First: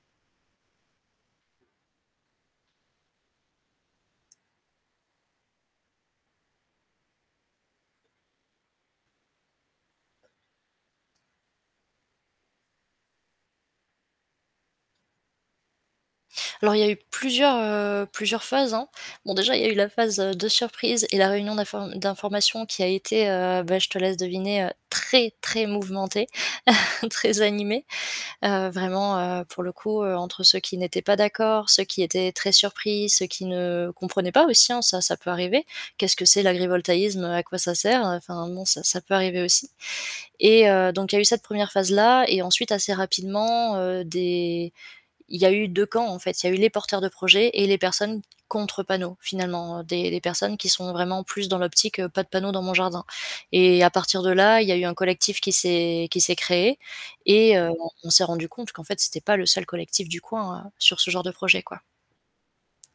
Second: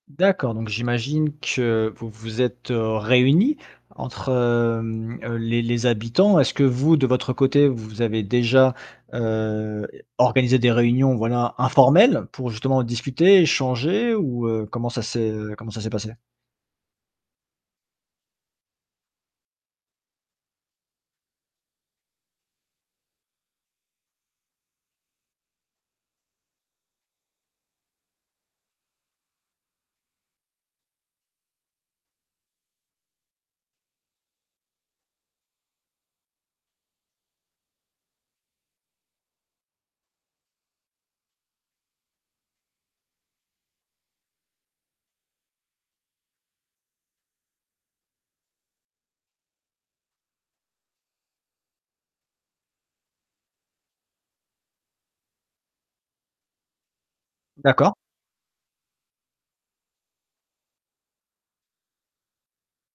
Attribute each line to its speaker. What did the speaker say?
Speaker 1: D'accord, donc j'imagine que vous vous êtes, heu, réunis entre hem, heu, les les habitants. Est-ce que vous, de votre côté, vous avez déjà, heu, organisé des réunions voilà informelles pour justement discuter, échanger ou heu, comment ça s'est, heu, comment ça s'est passé?
Speaker 2: Alors, il y a eu plusieurs, heu, plusieurs phases, hein. Bon, déjà, il y a eu la phase, heu, de surprise et la réunion d'inform d'information qui a été, heu, bah, je te laisse deviner, heu, très, très mouvementée, très animée. Heu, vraiment, heu, pour le coup, heu, entre ceux qui n'étaient pas d'accord, ceux qui étaient très surpris, ceux qui ne comprenaient pas aussi, hein ça, ça peut arriver. Qu'est-ce que c'est l'agrivoltaïsme, heu, à quoi ça sert? Heu, enfin bon, ça ça peut arriver aussi, et heu, donc il y a eu cette 1re phase-là et ensuite assez rapidement, heu, des il y a eu 2 camps en fait, il y a eu les porteurs de projets et les personnes contre panneaux finalement, heu, des des personnes qui sont vraiment plus dans l'optique, heu «pas de panneaux dans mon jardin», et à partir de là, il y a eu un collectif qui s'est qui s'est créé et heu, on
Speaker 1: D'accord.
Speaker 2: on s'est rendu compte qu'en fait c'était pas le seul collectif du coin, heu, sur ce genre de projet, quoi.